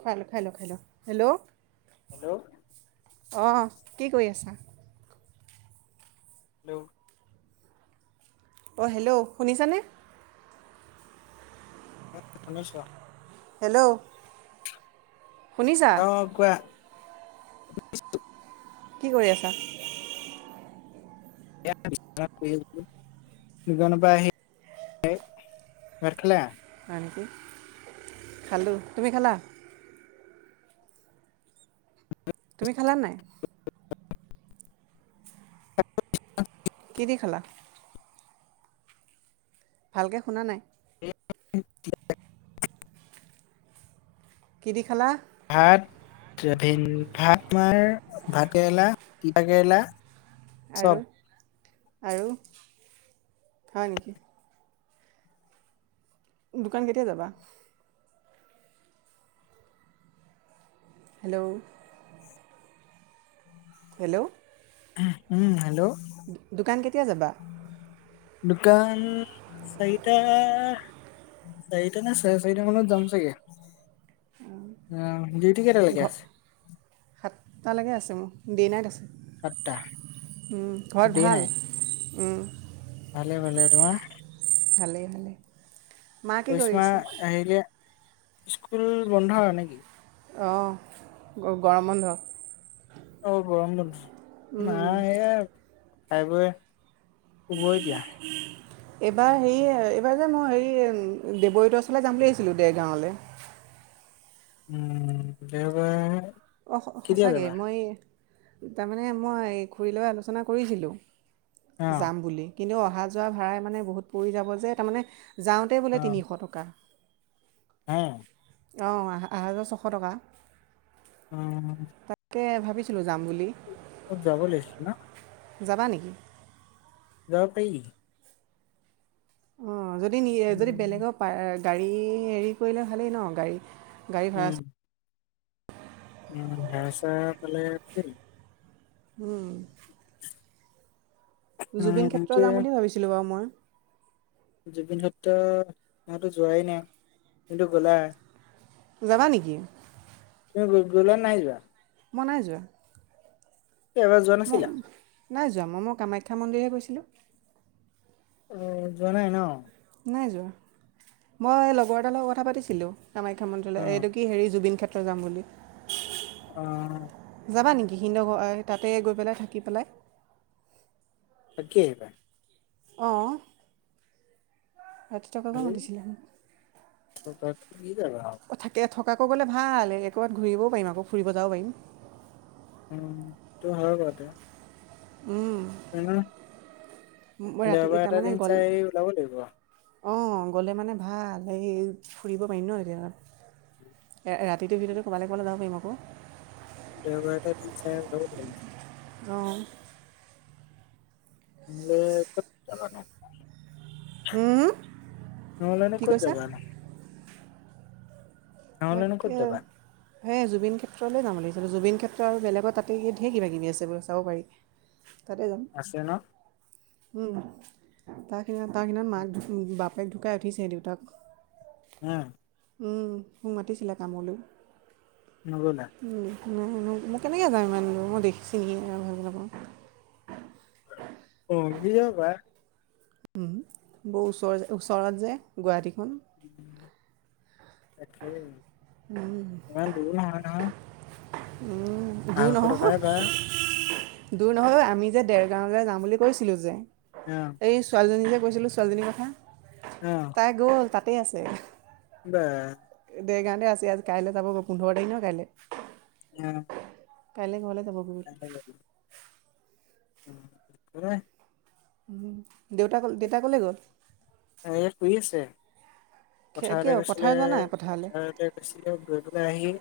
খাই ল খাই ল খাই ল, হেল্ল'? হেল্ল'? অহ, কি কৰি আছা? হেল্ল'? অঁ হেল্ল' শুনিছানে? [inaudible] শুনিছো অ। হেল্ল'? শুনিছা অহ কোৱা? কি কৰি আছা? এয়া বিছনাত শুই আছো। দু জনৰ আহি [unintelligible] ভাত খালে? হয় নেকি? খালোঁ, তুমি খালা? তুমি খালা নে নাই? [unintelligible] [unintelligible] কি দি খালা? ভালকে শুনা নাই? এই [unintelligible] কি দি খালা? ভাত, তে ভেন ভাত তোমাৰ ভাত কেৰেলা, তিতা কেৰেলা চব আৰু আৰু হয় নেকি? দোকান কেতিয়া যাবা? হেল্ল'? হেল্ল'? উহু উম হেল্ল'? দো - দোকান কেতিয়া যাবা? দোকান চাৰিটা চাৰিটা না চাৰে চাৰিটা মানত যাম চাগে? উম। অ, ডিউটি কেইটা লৈকে আছে? সাতটালৈকে আছে মোৰ, ডি নাইট আছে। সাতটা উম ঘৰত দেৰি নাই ভাল? উম। ভালে - ভালে, তোমাৰ? ভালে - ভালে। কৰিশ্মা হেৰিয়া, স্কুল বন্ধ নেকি? অঁহ, গ গৰম বন্ধ। অ গৰম বন্ধ। উম, নাই এই খাই বই শুবই দিয়া। উ [inaudible] এইবাৰ হেৰি এইবাৰ যে মই হেৰি দেৱজিৎ ৰ ওচৰলে যাম বুলি আহিছিলোঁ দেৰগাঁৱলে। উম' দেৱবায়- অঁ অহা সঁচাকে মই তাৰমানে মই খুৰীলৈ আলোচনা কৰিছিলোঁ। অ', যাম বুলি কিন্তু অহা যোৱা ভাড়াই মানে বহুত পৰি যাব যে তাৰ মানে যাওঁত- তাতে বোলে তিনিশ টকা- এঁ। অঁ আহা যোৱা ছশ টকা। উম' তাকে ভাবিছিলোঁ যাম বুলি। অত যাব লাগিছে ন। যাবা নিকি? যাব পাৰি। অঁ যদি যদি উম, বেলেগৰ গাড়ী হেৰি কৰিলে ভালেই ন গাড়ী- গাড়ী ভাড়া উম, চা- উম' ভাড়া চাৰা পালে ভালেই। উম' জুবিন উম, ক্ষেত্ৰ এতিয়া যাম বুলি ভাবিছিলোঁ বাও মই। জুবিন ক্ষেত্ৰ ময়তো যোৱাই নাই তুমিতো গ'লা। যাবা নিকি? তুমি গ গ'লা নে নাই যোৱা। মই নাই যোৱা। কি এবাৰ যোৱা ম নাছিলা? নাই যোৱা মই মই কামাখ্যা মন্দিৰহে গৈছিলোঁ। অ যোৱা নাই ন। নাই যোৱা, মই লগৰ এটাৰ লগত কথা পাতিছিলোঁ। কামাখ্যা মন্দিলয় উম, এইটো কি হেৰি জুবিন ক্ষেত্ৰ যাম বুলি। অঁ' যাবা নেকি সিন্দ ঘ তাতে গৈ পেলাই থাকি পেলাই। থাকি আহিবা। অঁ অ! ৰাতি থকাকে এই মাতিছিলে, থকাকে কি যাবা আৰু। অঁ থাক- কে থকাকৈ গ'লে ভাল এ কবাত ঘূৰিব পাৰিম আকৌ ফুৰিব যাব পাৰিম। উম' তোৰ হয় বাও এতিয়া। উম' এনেও দেওবাৰ এটা তাৰমানে দিন গ'ল চাই আহি ওলাবৈ লাগিব। অঁ গ'লে মানে ভাল এই ফুৰিব পাৰিম ন এতিয়া। এ এ ৰাতিটো ভিতৰতে ক'বাল কবালে যাব পাৰিম আক। দেওবা এটা দিন চাই‌ ল- অঁ। ময় কত- অঁ নহলেনো কি কত কৈছা যাবা নো। নহ'লেনো ক'ত তাকে, যাবা সেই জুবিন ক্ষেত্ৰলৈ যাম বুলি ভাবিছিলোঁ জুবিন ক্ষেত্ৰ আৰু বেলেগৰ তাতে ধেৰ কিব কিবি আছে বুলে চাব পাৰি। তাতে যাম। আছে ন উম' তাক সিনান তাক সিনান মাক বাপেক ঢুকাই উঠিছেহে দেউতাক- উম' উম মোক মাতিছিলে কামলৈ। নগ'লা? উম, মই কেনেকৈ যাওঁ ইমান দূৰ মই দেখিছোঁ নেকি চিনিয়ে ভালকে নাপাওঁ। অ নিজ হবা [unintelligible] উম বহু ওচৰ যে ওচৰত যে গুৱাহাটী খন। তাকেই। উম। [unintelligible] নহয় উম দূৰ আঢ়ৈশ টকাই ভাড়া নহয়। দূৰ নহয় ঐ আমি যে দেৰগাঁৱলে যাম বুলি কৈছিলো যে অ এই ছোৱালীজনী যে কৈছিলোঁ ছোৱালীজনীৰ কথা অহ। তাই গ'ল তাতে আছে। বাহ দেৰগাঁৱতে আছে আজি কাইলে যাব গৈ পোন্ধৰ তাৰিখ নহয় কাইলে। অঁ। কাইলে ঘৰলে যাব কাইলে যাব [unintelligible] উম, দেউতা ক'লে দেউতা ক'লে গ'ল? এই শুই আছে। পথাৰলে কিয় গৈছিলে পথাৰ যোৱা নাই পথাৰলৈ পথাৰলে গৈছিলে গৈ পেলাই আহি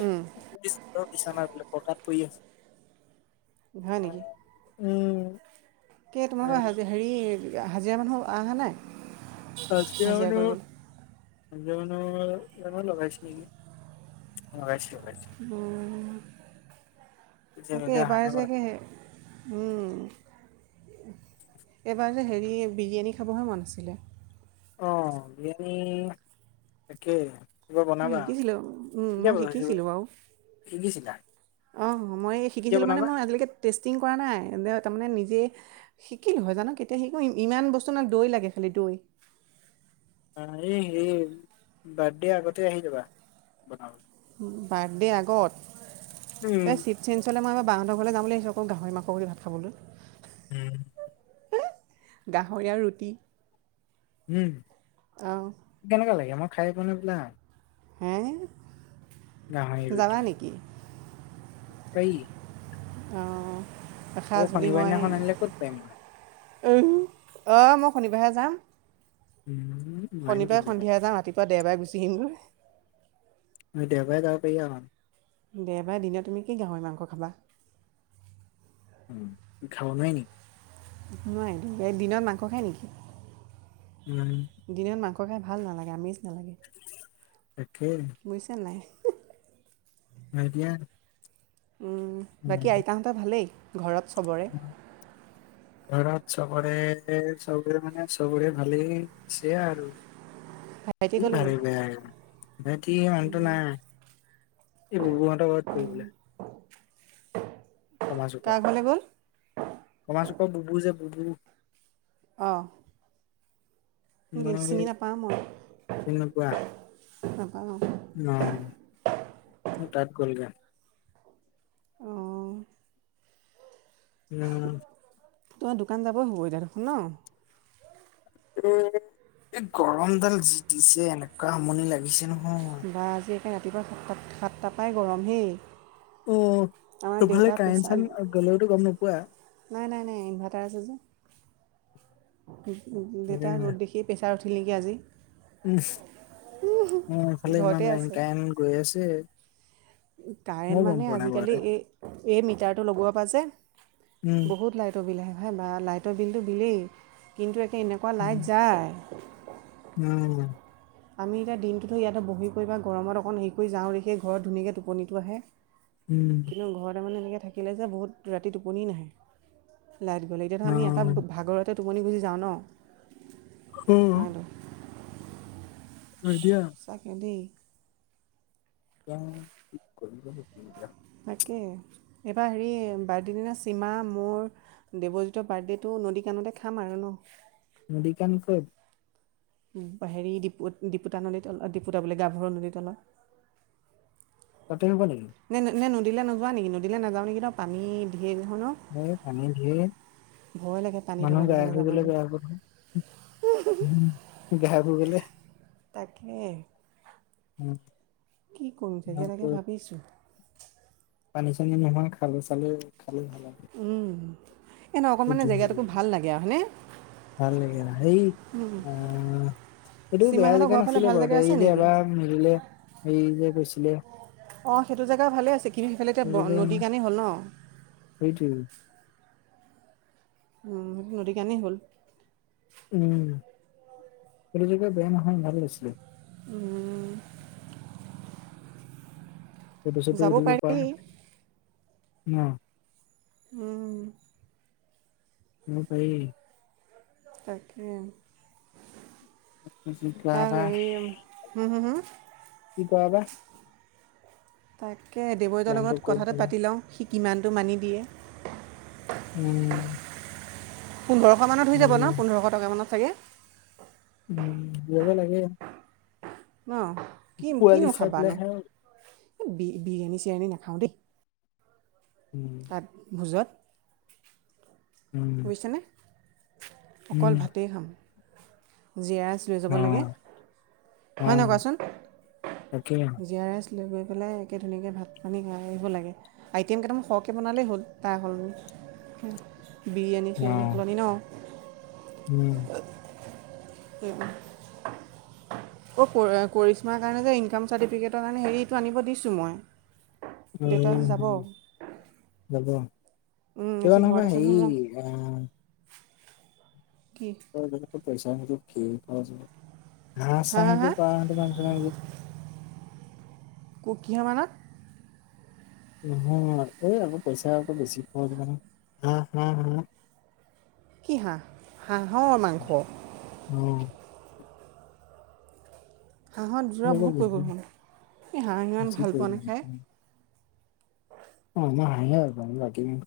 উম। বিছনা পকাত পৰি আছে [unintelligible] হয় নেকি? উম। কি তোমালোকৰ হাজি হেৰী হাজিৰা মানুহ অহা নাই? হাজিৰা মানুহ হাজিৰা মানুহ কেইটামান লগাইছে নেকি? লগাইছে লগাইছে। অহ তাকে এতিয়ালৈকে অহা এবাৰ নাই যে বাৰু উম, এইবাৰ যে হেৰী বিৰিয়ানী খাবহে মন আছিলে। অ বিৰিয়ানী তাকে। কিবা মই বনাবা শিকিছিলোঁ উম কেতিয়া মই বনাবা? শিকিছিলোঁ বাৰু শিকিছিলা অঁ মই এই কেতিয়া শিকিছিলোঁ মানে বনাবা মই আজিলৈকে টেষ্টিং কৰা নাই তাৰমানে নিজে শিকিলোঁ হয় জানো কেতিয়া শিকোঁ ই ইমান বস্তু না দৈ লাগে খালি দৈ। অঁ এই সেই বাৰ্থদে আগতে আহি যাবা বনাবলে। উম বাৰ্থদে আগত এ উম চি চিনচলে মই মই বাহঁতৰ ঘৰলে যাম বুলি ভাবিছোঁ আকৌ গাহৰি মাংস কৰি ভাত খাবলৈ। উম। গাহৰি আৰু ৰুটি। উম, অঁ কেনেকুৱা লাগে মই খাই পনে বোলা হে? গাহৰি যাবা এইৰিটি [unintelligible] নেকি পায়ি। অৱ, ৰাখা আকৌ যদি শনিবাৰ মই দিনাখন আনিলে ক'ত পাৰিম মই অ মই শনিবাৰেহে যাম। উম। নোৱাৰিম শনিবাৰে তেন্তে সন্ধিয়া বাৰ্থডে। যাম, ৰাতিপুৱা দেওবাৰ গুচি আহিম। মই দেওবাৰে যাব পাৰি আও। দেওবাৰে দিনে তুমি কি গাহৰি মাংস খাবা। উম, খাব নোৱাৰি নেকি? নাই, দিনত মাংস খায় নেকি? উম। দিনত মাংস খাই ভাল নালাগে, আমেষ নালাগে। একেই। বুইছা নাই? আইডিয়া। বাকী আইতাহঁতৰ ভালেই ঘৰত চবৰে। ঘৰত চবৰে চবৰে মানে চবৰে ভালেই আছে আৰু। ভাইটি কি ক'লৈ গ'ল ভাবিবা আৰু ভাইটি মানুহতটো নাই। এই বোবো হেতৰ ঘৰত গ'ল বোলে। [unintelligible] কমা চুপা কাৰ ঘৰলৈ গ'ল কমা চুপা বুবু যে বুবু অৱ। দিন মই চিনি নাপাওঁ মই, নাপাওঁ। নাই অ তাত গলগে। অঁ উম। তোমাৰ দোকান যাব হ'বই এতিয়া দেখোন ন। এ এ গৰম ডাল যি দিছে এনেকুৱা আমনি লাগিছে নহয়। ধৰা আজি একে ৰাতিপুৱা সাতাত সাতট পাই গৰম হেই। অ আমাৰ তোকফালে দেউতাৰ কাৰেন প্ৰেছাৰ চাৰেন গ'লেতো গম নোপোৱা। নাই নাই নাই ইনভাৰ্টাৰ আছে যে, দেউতা উম ৰ'দ দেখি প্ৰেছাৰ উঠিল নেকি আজি। উ এফালে ইমান ঘৰতে লাইন আছে কাইন গৈ আছে। মইও কাৰেণ্ট গম মানে পোৱা নাই আজিকালি বাৰুতে এই এই মিটাৰটো লগোৱা পৰা যে উম বহুত লাইট লাইটৰ বিলহে ভাই বা লাইটৰ বিলটো বিলেই কিন্তু একে এনেকুৱা উম লাইট যায়। উম। আমি এতিয়া দিনটোতো ইয়াতে বহি কৰি বা গৰমত অকণ হেৰি কৰি যাওঁ দে সেই ঘৰত ধুনীয়াকৈ টোপনিটো আহে। উম। কিন্তু ঘৰতে মানে এনেকে থাকিলে যে বহুত ৰাতি টোপনি নাহে। লাইট গ'লে অ এতিয়াতো আমি এটা ভাগৰতে টোপনি গুচি যাওঁ ন। উম। হয়তো থৈ দিয়া। চাকে দেই। [unintelligible] কি কৰিবা [inaudible] তাকে এইবাৰ হেৰি বাৰ্ড দে দিনা চীমা মোৰ দেৱজিতৰ বাৰ্ডে'টো নদী কাণতে খাম আৰু ন। নদীকান ক'ত? হেৰী ডপু ডিপুতানলী অ ডিপুতাবোলে গাভৰু নদীতলত। ততে শুবা নেকি নে নে নদীলে নযোৱা নেকি নদীলে নাযাওঁ নেকি তাৰ পানী ঢেৰ দেখোন অ এই পানী ধিয়ে লাগে পানী থকা মানুহে গাই জেগালৈ ফুই গলে যাবলৈ বেয়া আক উম বেহা পুইবলে তাকে। উম। কি কৰিম চাগে তোমাৰ ক'ত এনেকে ভাবিছোঁ। পানী চানী নহয় খালে চালে খালে ভাল হয়। উম এ ন অকণমানি জেগাটোকো ভাল লাগে আৰু হয়নে? ভাল লাগে সেই অ' সেইটো বেয়া সীমাহঁতৰ জেগা ঘৰৰ ফালে নাছিলে ভাল বাৰু জেগা এই আছে যে নেকি এবাৰ সম মিলিলে সেই যে গৈছিলে। অ সেইটো জেগা ভালে আছে কি সেইফালেটো নদী কানে হ'ল ন। সেইটোয়ে। উম সেইটো কাণে হ'ল উম সেটো জেগা বেয়া নহয় ভাল লৈছে। উম ফটো ছটো উঠিব পাৰে ন উম ন তাই তাকে কি কৰা কাক বা এইম হুম হুম হুম। কি কাৱা বা? তাকে দেবইতৰ প্লেনটো লগত ক'ত কথাটো বনাই পাতি লওঁ সি কিমানটো মানি দিয়ে? উম। পোন্ধৰশ মানত হৈ যাব ন উম পোন্ধৰশ টকা মানত চাগে। উম যাব লাগে। ম কিন পোৱালি কিনো চাই খাবানো এ পেলাইহে বি বিৰিয়ানী চিৰিয়ানী নাখাওঁ দে। উম। ভোজাত উম, বুইছানে অকল উম, ভাতেই খাম জিৰা লৈ যাব লাগে অ', হয় নই অ', কোৱাচোন তাকে জি আৰ এছ লৈ গৈ পেলাই একে ধুনীয়াকৈ ভাত পানী খাই আহিব লাগে। আইটেম কেইটামান সৰহকে বনালে হ'ল তা সলনি বিৰিয়ানী চিৰিয়ানী অ', সলনি ন। উম। উম উম। অ কৰ কৰিশ্মাৰ কাৰণে যে ইনকাম চাৰ্টিফিকেটৰ কাৰণে হেৰিটো আনিব দিছোঁ মই। দেউতা যাব উম' লাগে তয় আজি ঘৰত নহবা আছে নহয় হেৰি মই না কি? [unintelligible] পইচা [unintelligible] কি হা হা হা [unintelligible] [unintelligible] ক কিহৰ মানত। নহয় এই আকো পইচা আকো বেছি খজ নহয় হা হা হা' কি হা হাঁহৰ মাংস। উম। হাঁহত যোৰা অলপ বহুত বেছি পৰিব [unintelligible] এ হাঁহ ইমান বেছি ভাল পোৱা পৰিব নে খায়। অৱ ম‌ই হাহি এই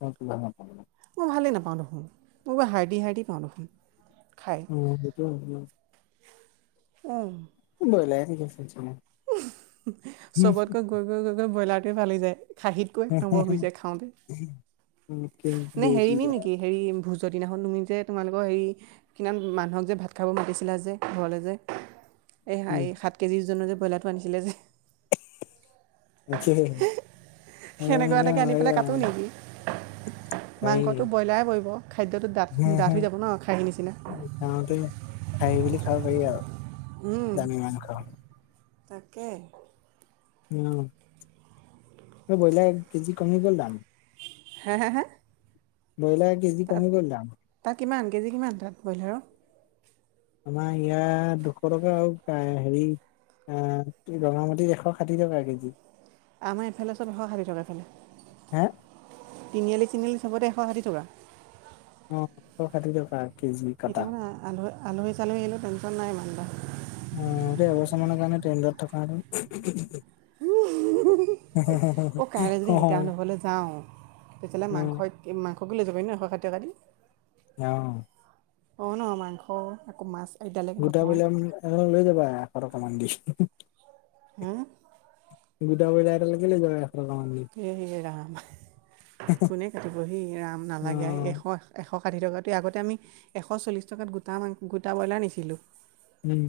উঠে, [unintelligible] মই ভালেই নাপাওঁ দেখোন মই কিবা হাৰডি হাৰডি পাওঁ দেখোন খাই। উম সেইটো হয় ন। অৱ। ব্ৰ‌ইলাৰে ঠিক আছে [unintelligible] উম, চবতকৈ গৈ গৈ গৈ গৈ ব্ৰইলাৰটোৱে ভাল লাগি যায়। খাহীতকৈ এক নম্বৰ হৈ যায় খাওঁতে নে হেৰি ন নেকি হেৰি ভুজ [unintelligible] খন তুমি যে তোমালোকৰ হেৰি কিমান মানুহক যে ভাত খাব মাতিছিলা যে ঘৰলৈ যে। এই হাৰি এই সাত কেজিজনো যে ব্ৰইলাৰটো আনিছিলে যে। তাকে সেইকাৰণে সেনেকুৱা এটাকে আনি হেৰি পেলাই কাটো আৰু নেকি? পাৰি মাংসটো ব্ৰইলাৰ পৰিব খাদ্যযটো ডাঠ ডাঠ হৈ যাব ন খাহীৰ নিচিনা। খাওঁতে খাহী বুলি খাব পাৰি আও। উম তাকে। উম ব্ৰইলাৰ এককেজি কমি গ'ল দাম। হে হে হে ব্ৰলাই তাত তাত কিমান কেজি কিমান তাত ব্ৰইলাৰৰ? আমাৰ ইয়াত দুশ টকা আৰু হেৰি। এ ৰঙামাটিত এশ ষাঠি টকা কেজি। আমাৰ এইফালে চব এশ ষাঠি টকা এফালে। হে তিনিআলি চনিআলি চবতে এশ ষাঠি টকা। অ এশ ষাঠি টকা কেজি। কটা এতিয়া মানে আলহী আলহী চালহী আহিলও টেনচন নাই ইমান এটা। অৱ এইটো এবছৰ মানৰ কাৰণে ট্ৰেণ্ডত থকা হেতেন। অ' কাইলৈ যদি অ আইতাহতৰ ঘৰলৈ যাওঁ তেতিয়াহ'লে অ মাংসই মাংসকে লৈ যাবি ন এশ ষাঠি দি। অৱ। অ ন মাংস আকৌ মাছ। আইতালেকে গোটা নহয় ব্ৰ‌ইলাকে লৈ যাবা এশ টকামান দি। উম। গোটা ব্ৰ‌ইলা এটাকে লৈ যাব এশ টকা মান দি। হে ৰাম কোনে কাটিবহি ৰাম অ নালাগে এশ এশ ষাঠি টকাতোৱে আগতে আমি এশ চল্লিছ টকাত গোটা মাং গোটা ব্ৰইলাৰ নিছিলোঁ। উম।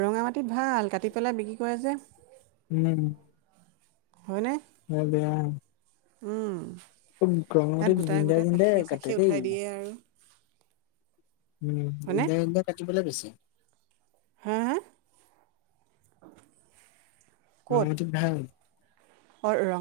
ৰঙা মাটিত ভাল কাটি পেলাই বিক্ৰী কৰে যে। উম। হয়নে। হয় বেয়া। উম। বহুত গৰমটো জিন্দাই জিন্দাই চাখিয়ে কাটে দেই। [unintelligible] উম হয়নে জিন্দাই জিন্দাই কাটি বলৈ বেছি। হা হা? মোৰ মতে ভাল। অৰ ৰ